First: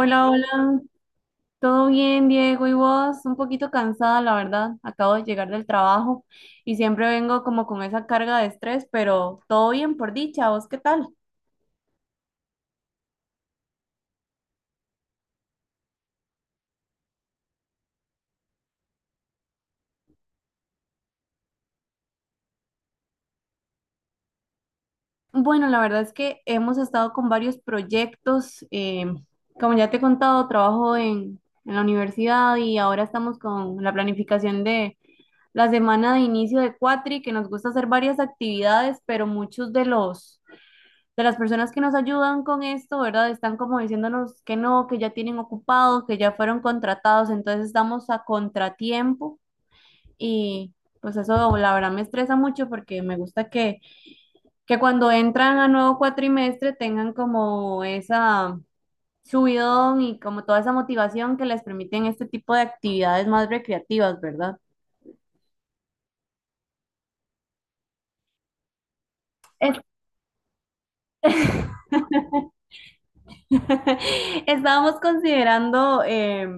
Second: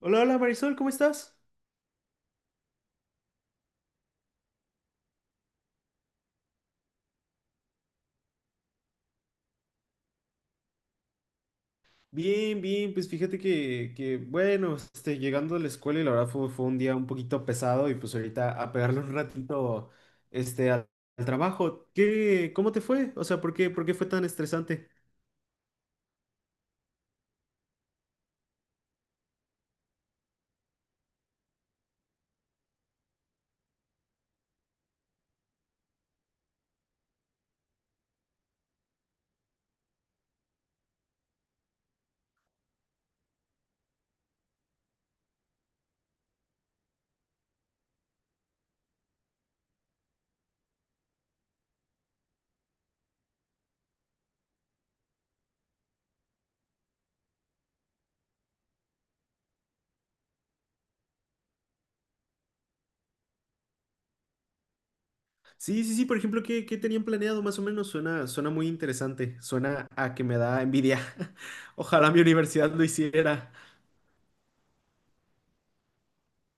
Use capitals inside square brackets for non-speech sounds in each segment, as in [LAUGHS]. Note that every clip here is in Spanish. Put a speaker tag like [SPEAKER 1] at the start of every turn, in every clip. [SPEAKER 1] Hola, hola Marisol,
[SPEAKER 2] hola.
[SPEAKER 1] ¿cómo estás?
[SPEAKER 2] ¿Todo bien, Diego? ¿Y vos? Un poquito cansada, la verdad. Acabo de llegar del trabajo y siempre vengo como con esa carga de estrés, pero todo bien por dicha. ¿Vos qué tal?
[SPEAKER 1] Bien, bien, pues fíjate bueno, este, llegando a la escuela y la verdad fue un día un poquito pesado y pues ahorita a pegarle un ratito, este, al, al trabajo. ¿ Cómo te fue? O sea, ¿ por qué fue tan estresante?
[SPEAKER 2] Bueno, la verdad es que hemos estado con varios proyectos. Como ya te he contado, trabajo en la universidad y ahora estamos con la planificación de la semana de inicio de Cuatri, que nos gusta hacer varias actividades, pero muchos de los de las personas que nos ayudan con esto, ¿verdad? Están como diciéndonos que no, que ya tienen ocupados, que ya fueron contratados, entonces estamos a contratiempo y pues eso la verdad me estresa mucho porque me gusta que cuando entran a nuevo cuatrimestre tengan como esa subidón y como toda esa motivación que les permiten este tipo de actividades más recreativas, ¿verdad?
[SPEAKER 1] Sí, sí, sí, por ejemplo, ¿ qué tenían planeado más o menos? Suena, suena muy interesante,
[SPEAKER 2] Es
[SPEAKER 1] suena a que me da envidia. [LAUGHS] Ojalá mi universidad lo hiciera.
[SPEAKER 2] [LAUGHS] Estábamos considerando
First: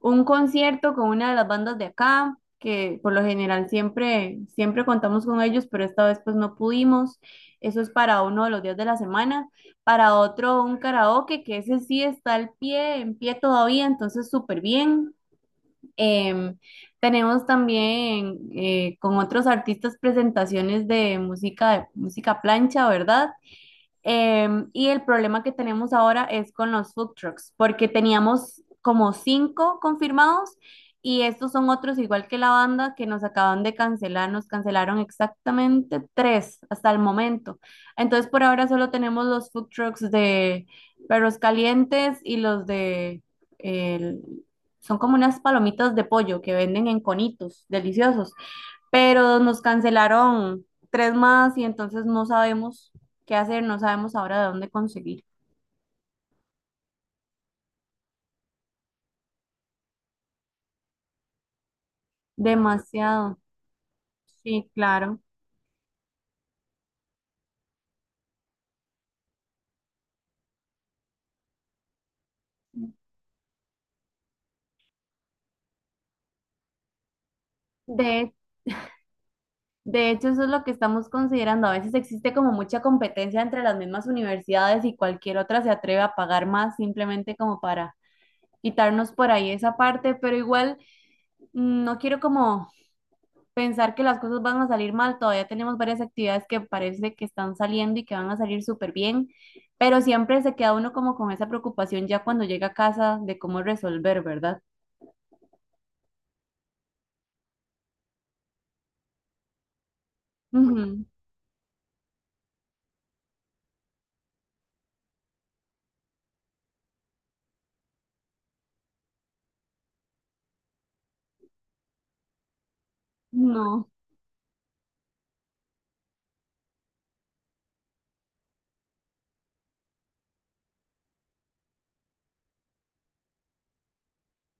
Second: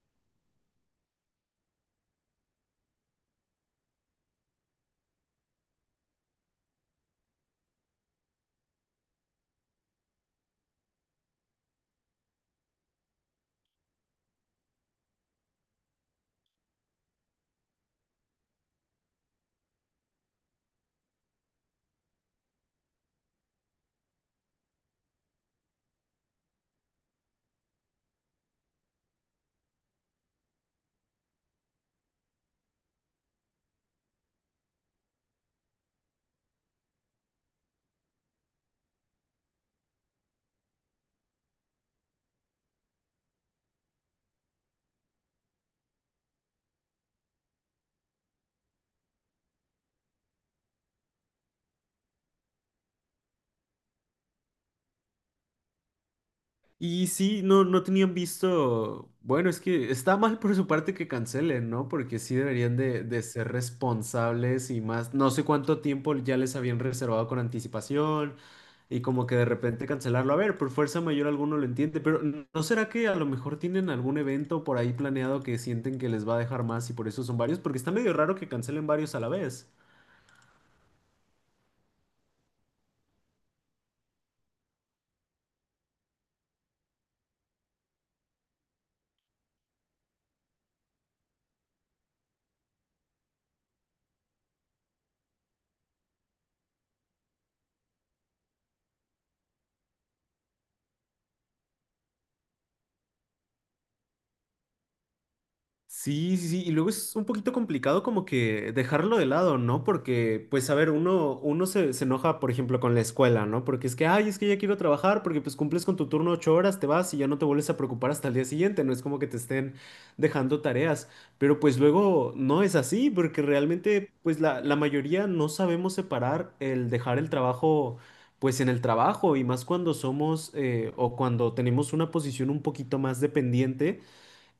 [SPEAKER 2] un concierto con una de las bandas de acá, que por lo general siempre contamos con ellos, pero esta vez pues no pudimos. Eso es para uno de los días de la semana. Para otro, un karaoke, que ese sí está al pie, en pie todavía, entonces súper bien. Em, Tenemos también con otros artistas presentaciones de música, música plancha, ¿verdad? Y el problema que tenemos ahora es con los food trucks, porque teníamos como cinco confirmados y estos son otros igual que la banda que nos acaban de cancelar, nos cancelaron exactamente tres hasta el momento. Entonces por ahora solo tenemos los food trucks de perros calientes y los de, el- son como unas palomitas de pollo que venden en conitos, deliciosos, pero nos cancelaron tres más y entonces no sabemos qué hacer, no sabemos ahora de dónde conseguir.
[SPEAKER 1] Y sí, no, no tenían visto, bueno, es que está mal por su parte que cancelen, ¿no? Porque sí deberían de
[SPEAKER 2] Demasiado.
[SPEAKER 1] ser
[SPEAKER 2] Sí,
[SPEAKER 1] responsables y más,
[SPEAKER 2] claro.
[SPEAKER 1] no sé cuánto tiempo ya les habían reservado con anticipación y como que de repente cancelarlo. A ver, por fuerza mayor alguno lo entiende, pero ¿no será que a lo mejor tienen algún evento por ahí planeado que sienten que les va a dejar más y por eso son varios? Porque está medio
[SPEAKER 2] De,
[SPEAKER 1] raro que cancelen varios a la vez.
[SPEAKER 2] de hecho, eso es lo que estamos considerando. A veces existe como mucha competencia entre las mismas universidades y cualquier otra se atreve a pagar más simplemente como para quitarnos por ahí esa parte, pero igual no quiero como pensar que las cosas van a salir mal. Todavía tenemos varias actividades que parece que están saliendo y que van a salir súper bien, pero siempre se queda uno como con esa preocupación ya cuando llega a casa de cómo resolver, ¿verdad?
[SPEAKER 1] Sí, sí, sí, y luego es un poquito complicado como que dejarlo de lado, ¿no? Porque, pues, a ver,
[SPEAKER 2] Ujú.
[SPEAKER 1] uno se enoja, por ejemplo, con la escuela, ¿no? Porque es que, ay, es que ya quiero trabajar, porque pues cumples con tu turno 8 horas, te vas y ya no te vuelves a preocupar hasta el día siguiente, no es como que te estén dejando tareas, pero pues luego no es así, porque
[SPEAKER 2] No,
[SPEAKER 1] realmente, pues, la mayoría no sabemos separar el dejar el trabajo. Pues en el trabajo y más cuando somos o cuando tenemos una posición un poquito más dependiente,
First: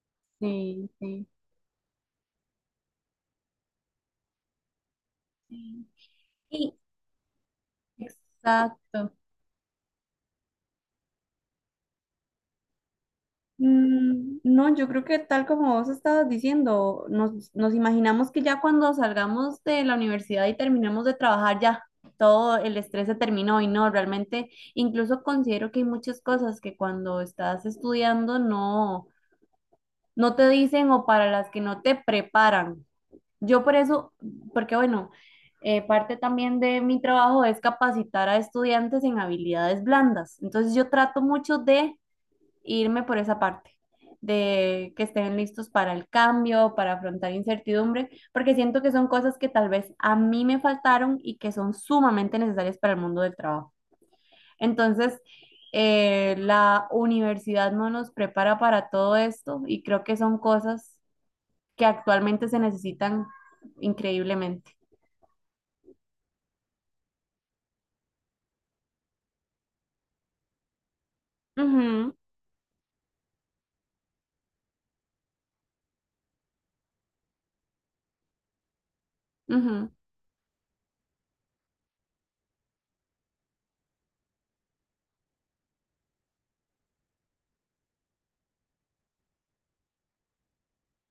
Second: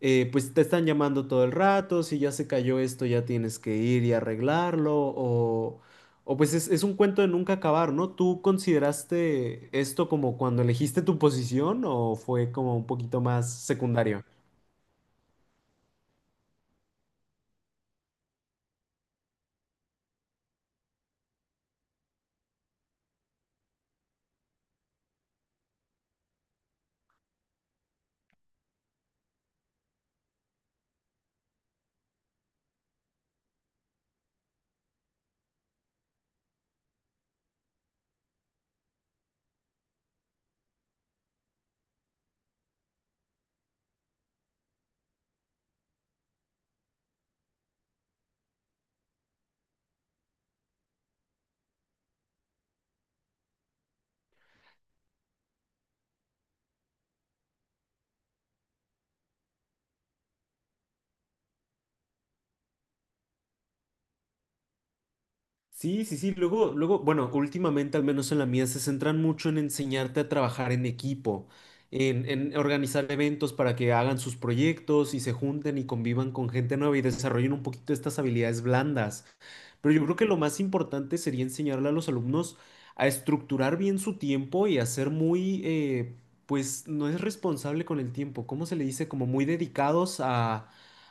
[SPEAKER 1] pues te están
[SPEAKER 2] sí, sí.
[SPEAKER 1] llamando todo el rato, si ya se cayó esto ya tienes que ir y arreglarlo, o pues
[SPEAKER 2] Sí,
[SPEAKER 1] es un cuento de nunca acabar, ¿no? ¿Tú
[SPEAKER 2] exacto.
[SPEAKER 1] consideraste esto como cuando elegiste tu posición o fue como un poquito más secundario?
[SPEAKER 2] No, yo creo que tal como vos estabas diciendo, nos imaginamos que ya cuando salgamos de la universidad y terminemos de trabajar, ya todo el estrés se terminó y no, realmente incluso considero que hay muchas cosas que cuando estás estudiando no te dicen o para las que no te preparan. Yo por eso, porque bueno, parte también de mi trabajo es capacitar a estudiantes en habilidades blandas. Entonces yo trato mucho de irme por esa parte de que estén listos para el cambio, para afrontar incertidumbre, porque siento que son cosas que tal vez a mí me faltaron y que son sumamente necesarias para el mundo del trabajo. Entonces, la universidad no nos prepara para todo esto y creo que son cosas que actualmente se necesitan increíblemente.
[SPEAKER 1] Sí, sí, sí. Luego, luego, bueno, últimamente, al menos en la mía, se centran mucho en enseñarte a trabajar en equipo,
[SPEAKER 2] Ujú,
[SPEAKER 1] en organizar eventos para que hagan sus proyectos y se junten y convivan con gente nueva y desarrollen un poquito estas habilidades blandas.
[SPEAKER 2] ujú,
[SPEAKER 1] Pero yo creo que lo más importante sería enseñarle a los alumnos a estructurar bien su tiempo y a ser muy, pues, no es responsable con el tiempo. ¿Cómo se le dice? Como muy dedicados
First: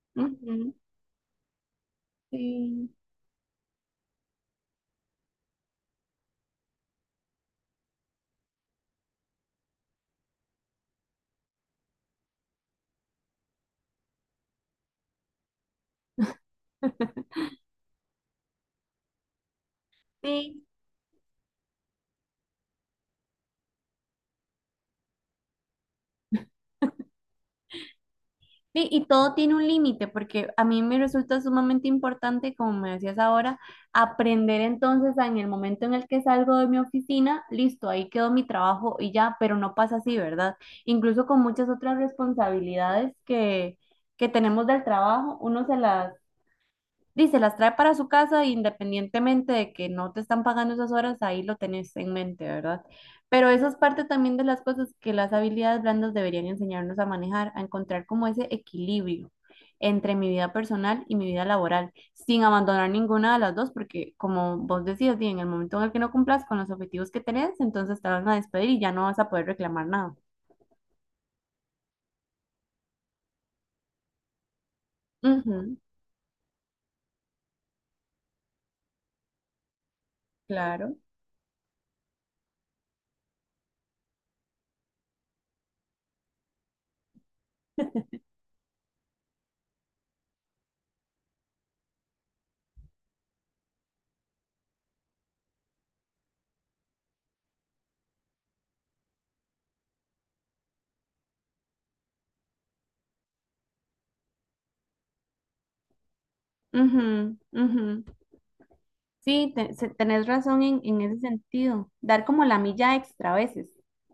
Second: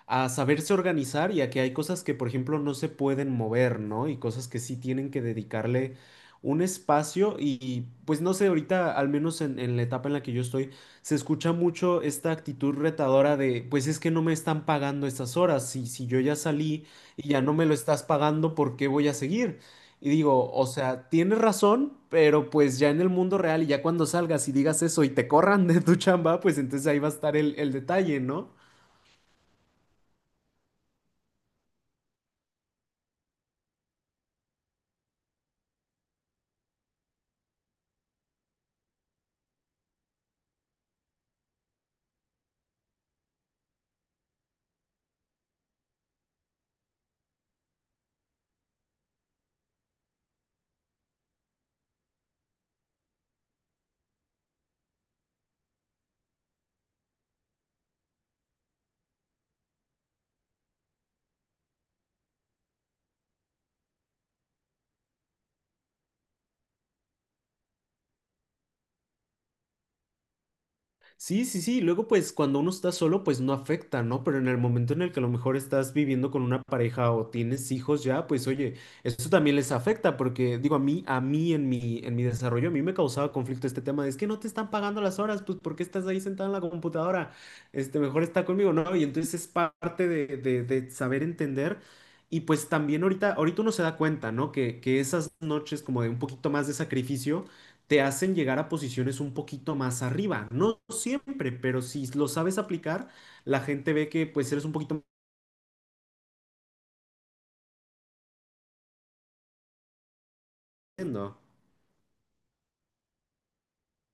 [SPEAKER 1] a
[SPEAKER 2] ujú,
[SPEAKER 1] saberse organizar y a que hay cosas que, por ejemplo, no se
[SPEAKER 2] sí.
[SPEAKER 1] pueden mover, ¿no? Y cosas que sí tienen que dedicarle un espacio y, pues no sé, ahorita, al menos en la etapa en la que yo estoy, se escucha mucho esta actitud retadora de, pues es que no me están pagando estas horas, si yo ya salí y ya
[SPEAKER 2] [LAUGHS]
[SPEAKER 1] no me lo estás pagando, ¿por qué voy a seguir? Y digo,
[SPEAKER 2] Sí,
[SPEAKER 1] o sea, tienes razón, pero pues ya en el mundo real y ya cuando salgas y digas eso y te corran de tu chamba, pues entonces ahí va a estar el detalle, ¿no?
[SPEAKER 2] sí, y todo tiene un límite, porque a mí me resulta sumamente importante, como me decías ahora, aprender entonces a en el momento en el que salgo de mi oficina, listo, ahí quedó mi trabajo y ya, pero no pasa así, ¿verdad? Incluso con muchas otras responsabilidades que tenemos del trabajo, uno se las dice, las trae para su casa independientemente de que no te están pagando esas horas, ahí lo tenés en mente, ¿verdad? Pero esa es parte también de las cosas que las habilidades blandas deberían enseñarnos a manejar, a encontrar como ese equilibrio entre mi vida personal y mi vida laboral, sin abandonar ninguna de las dos, porque como vos decías, di, en el momento en el que no cumplas con los objetivos que tenés, entonces te van a despedir y ya no vas a poder reclamar nada.
[SPEAKER 1] Sí, sí, sí. Luego, pues cuando uno está solo, pues no afecta, ¿no? Pero en el momento en el que a lo mejor
[SPEAKER 2] Ujú,
[SPEAKER 1] estás viviendo con una pareja o tienes hijos ya, pues oye, eso también les afecta porque digo,
[SPEAKER 2] claro.
[SPEAKER 1] a mí en mi desarrollo, a mí me causaba conflicto este tema de es que no te están pagando las horas, pues ¿por qué estás ahí sentado en la computadora? Este, mejor está conmigo, ¿no? Y entonces es parte de saber entender. Y pues también ahorita, ahorita uno se da cuenta, ¿no? Que esas noches como de un poquito más de sacrificio te hacen llegar a posiciones un poquito más arriba. No siempre, pero si lo sabes aplicar, la gente ve que pues eres un poquito más...
[SPEAKER 2] Ujú, ujú. Sí, tenés razón en ese
[SPEAKER 1] bueno.
[SPEAKER 2] sentido. Dar como la milla extra a veces.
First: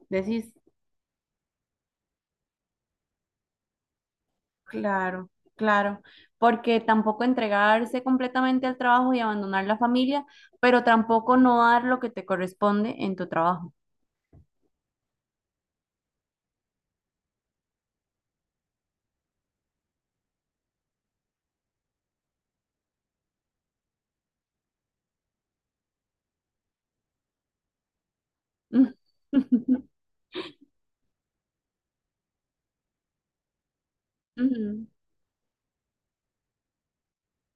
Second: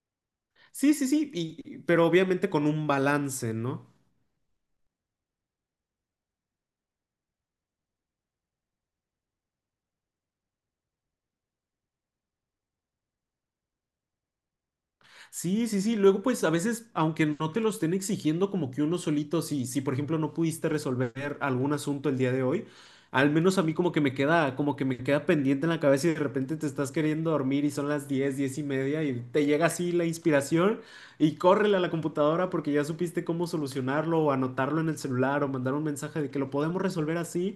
[SPEAKER 2] Decís,
[SPEAKER 1] Sí, sí, sí, y- pero obviamente con un balance, ¿no?
[SPEAKER 2] claro, claro, porque tampoco entregarse completamente al trabajo y abandonar la familia, pero tampoco no dar lo que te corresponde en tu trabajo.
[SPEAKER 1] Sí, sí, sí. Luego, pues a veces, aunque no te lo estén exigiendo, como que uno solito, si por ejemplo no pudiste resolver algún asunto el día de hoy, al menos a mí como que me queda, como que me queda pendiente en la cabeza y de repente te estás queriendo dormir y son las 10, 10:30 y te llega
[SPEAKER 2] [LAUGHS]
[SPEAKER 1] así la inspiración y córrele a la computadora porque ya supiste cómo solucionarlo o anotarlo
[SPEAKER 2] Ujú,
[SPEAKER 1] en el celular o mandar un mensaje de que lo podemos resolver así.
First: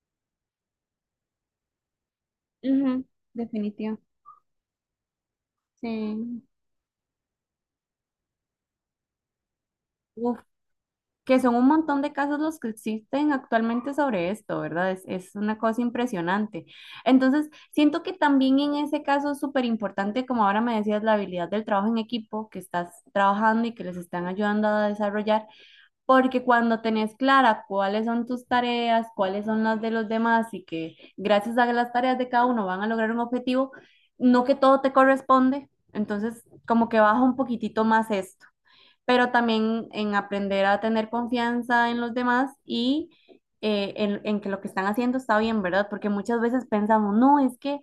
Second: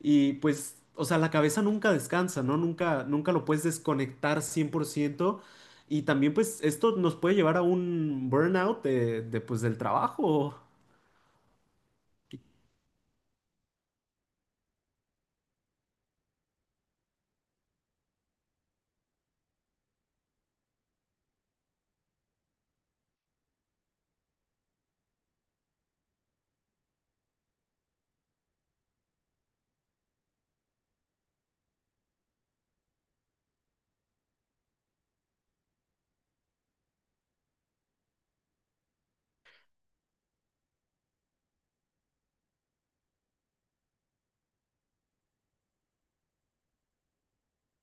[SPEAKER 1] Y pues, o sea, la cabeza nunca descansa, ¿no?
[SPEAKER 2] ujú,
[SPEAKER 1] Nunca, nunca lo puedes
[SPEAKER 2] definitivo.
[SPEAKER 1] desconectar 100%. Y también,
[SPEAKER 2] Sí.
[SPEAKER 1] pues, esto nos puede llevar a un burnout pues, del
[SPEAKER 2] Uf,
[SPEAKER 1] trabajo.
[SPEAKER 2] que son un montón de casos los que existen actualmente sobre esto, ¿verdad? Es una cosa impresionante. Entonces, siento que también en ese caso es súper importante, como ahora me decías, la habilidad del trabajo en equipo, que estás trabajando y que les están ayudando a desarrollar, porque cuando tenés clara cuáles son tus tareas, cuáles son las de los demás y que gracias a las tareas de cada uno van a lograr un objetivo, no que todo te corresponde, entonces como que baja un poquitito más esto, pero también en aprender a tener confianza en los demás y en que lo que están haciendo está bien, ¿verdad? Porque muchas veces pensamos, no, es que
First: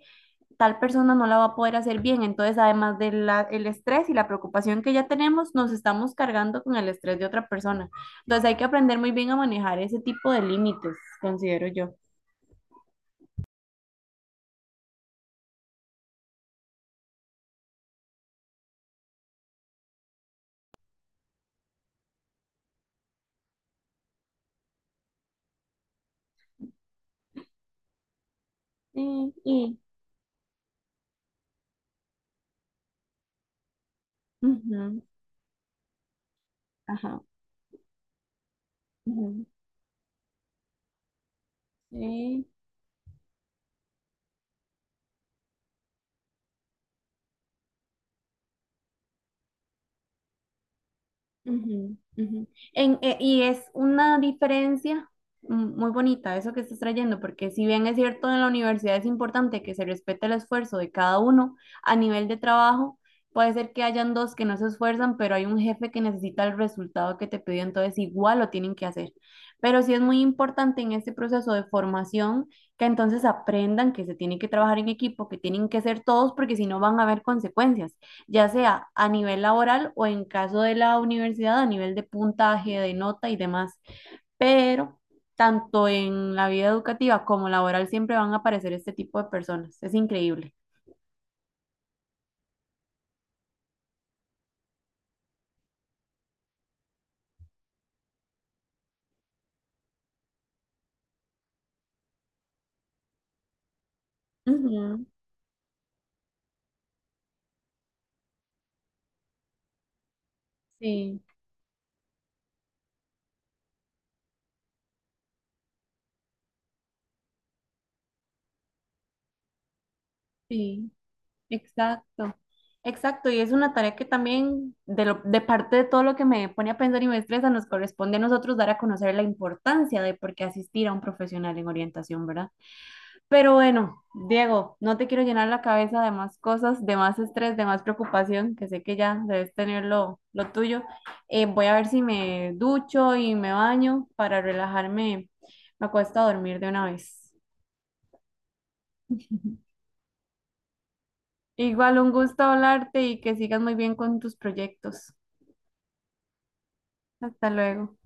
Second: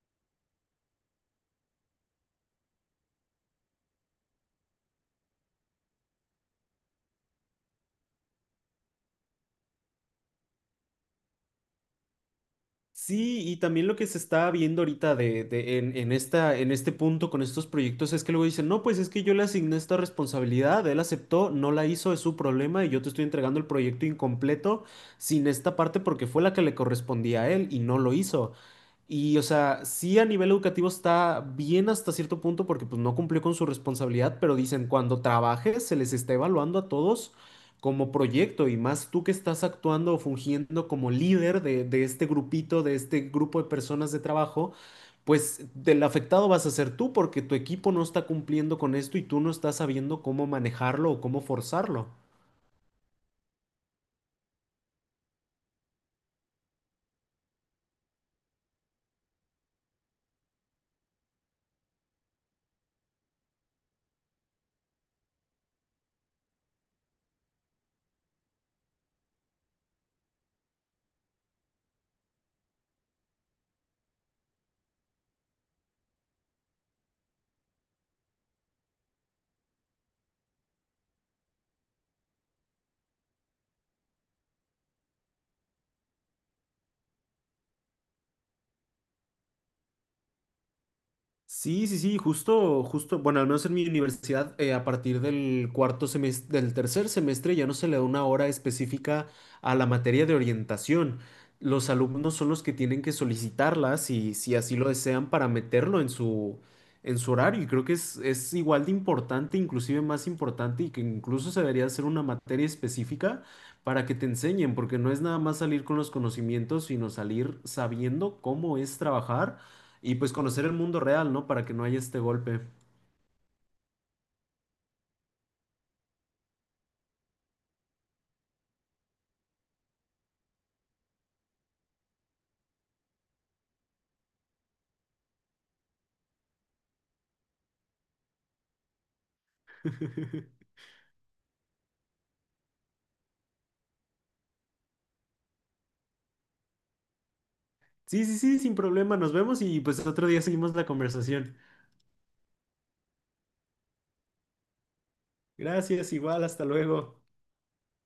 [SPEAKER 2] tal persona no la va a poder hacer bien, entonces además del el estrés y la preocupación que ya tenemos, nos estamos cargando con el estrés de otra persona. Entonces hay que aprender muy bien a manejar ese tipo de límites, considero yo.
[SPEAKER 1] Sí, y también lo que se está viendo ahorita en esta, en este punto con estos proyectos es que luego dicen, no, pues es que yo le asigné esta responsabilidad, él aceptó, no la hizo, es su problema y yo te estoy entregando el proyecto incompleto sin esta parte porque fue la que le correspondía a él y no lo hizo.
[SPEAKER 2] Sí,
[SPEAKER 1] Y, o
[SPEAKER 2] y,
[SPEAKER 1] sea, sí a nivel educativo está bien hasta cierto punto porque pues no cumplió con su responsabilidad, pero dicen,
[SPEAKER 2] ujú,
[SPEAKER 1] cuando trabajes se les está evaluando a
[SPEAKER 2] ajá,
[SPEAKER 1] todos como proyecto y más tú que
[SPEAKER 2] ujú,
[SPEAKER 1] estás actuando o fungiendo como líder de este
[SPEAKER 2] sí.
[SPEAKER 1] grupito, de este grupo de personas de trabajo, pues del afectado vas a ser tú porque tu equipo no está cumpliendo con esto y tú no estás sabiendo cómo manejarlo o cómo
[SPEAKER 2] Ujú,
[SPEAKER 1] forzarlo.
[SPEAKER 2] ujú. Y es una diferencia muy bonita eso que estás trayendo, porque si bien es cierto en la universidad es importante que se respete el esfuerzo de cada uno a nivel de trabajo, puede ser que hayan dos que no se esfuerzan, pero hay un jefe que necesita el resultado que te pidió, entonces igual lo tienen que hacer. Pero sí es muy importante en este proceso de formación que entonces aprendan que se tiene que trabajar en equipo, que tienen que ser todos, porque si no van a haber consecuencias ya sea a nivel laboral o en caso de la universidad a nivel de puntaje, de nota y demás. Pero tanto en la vida educativa como laboral siempre van a aparecer este tipo de personas. Es increíble.
[SPEAKER 1] Sí, sí, sí, justo, justo, bueno, al menos en mi universidad, a partir del cuarto semestre, del tercer semestre, ya no se le da una hora específica a la materia de orientación. Los alumnos son los que tienen que solicitarla, si así lo
[SPEAKER 2] Ujú,
[SPEAKER 1] desean, para meterlo en su horario. Y creo que es igual de importante, inclusive más importante, y que
[SPEAKER 2] sí,
[SPEAKER 1] incluso se debería hacer una materia específica para que te enseñen, porque no es nada más salir con los conocimientos, sino salir sabiendo cómo es trabajar y pues conocer el
[SPEAKER 2] sí,
[SPEAKER 1] mundo real, ¿no? Para que no haya este
[SPEAKER 2] exacto.
[SPEAKER 1] golpe.
[SPEAKER 2] Exacto, y es una tarea que también de, de parte de todo lo que me pone a pensar y me estresa, nos corresponde a nosotros dar a conocer la importancia de por qué asistir a un profesional en orientación, ¿verdad? Pero bueno, Diego, no te quiero llenar la cabeza de más cosas, de más estrés, de más preocupación, que sé que ya debes tener lo
[SPEAKER 1] [LAUGHS]
[SPEAKER 2] tuyo. Voy a ver si me ducho y me baño para relajarme. Me acuesto a dormir de una vez.
[SPEAKER 1] Sí, sí, sí, sin problema. Nos vemos
[SPEAKER 2] [LAUGHS]
[SPEAKER 1] y pues otro día seguimos la conversación.
[SPEAKER 2] Igual un gusto hablarte y que sigas muy bien con tus proyectos.
[SPEAKER 1] Gracias, igual, hasta luego.
[SPEAKER 2] Hasta luego.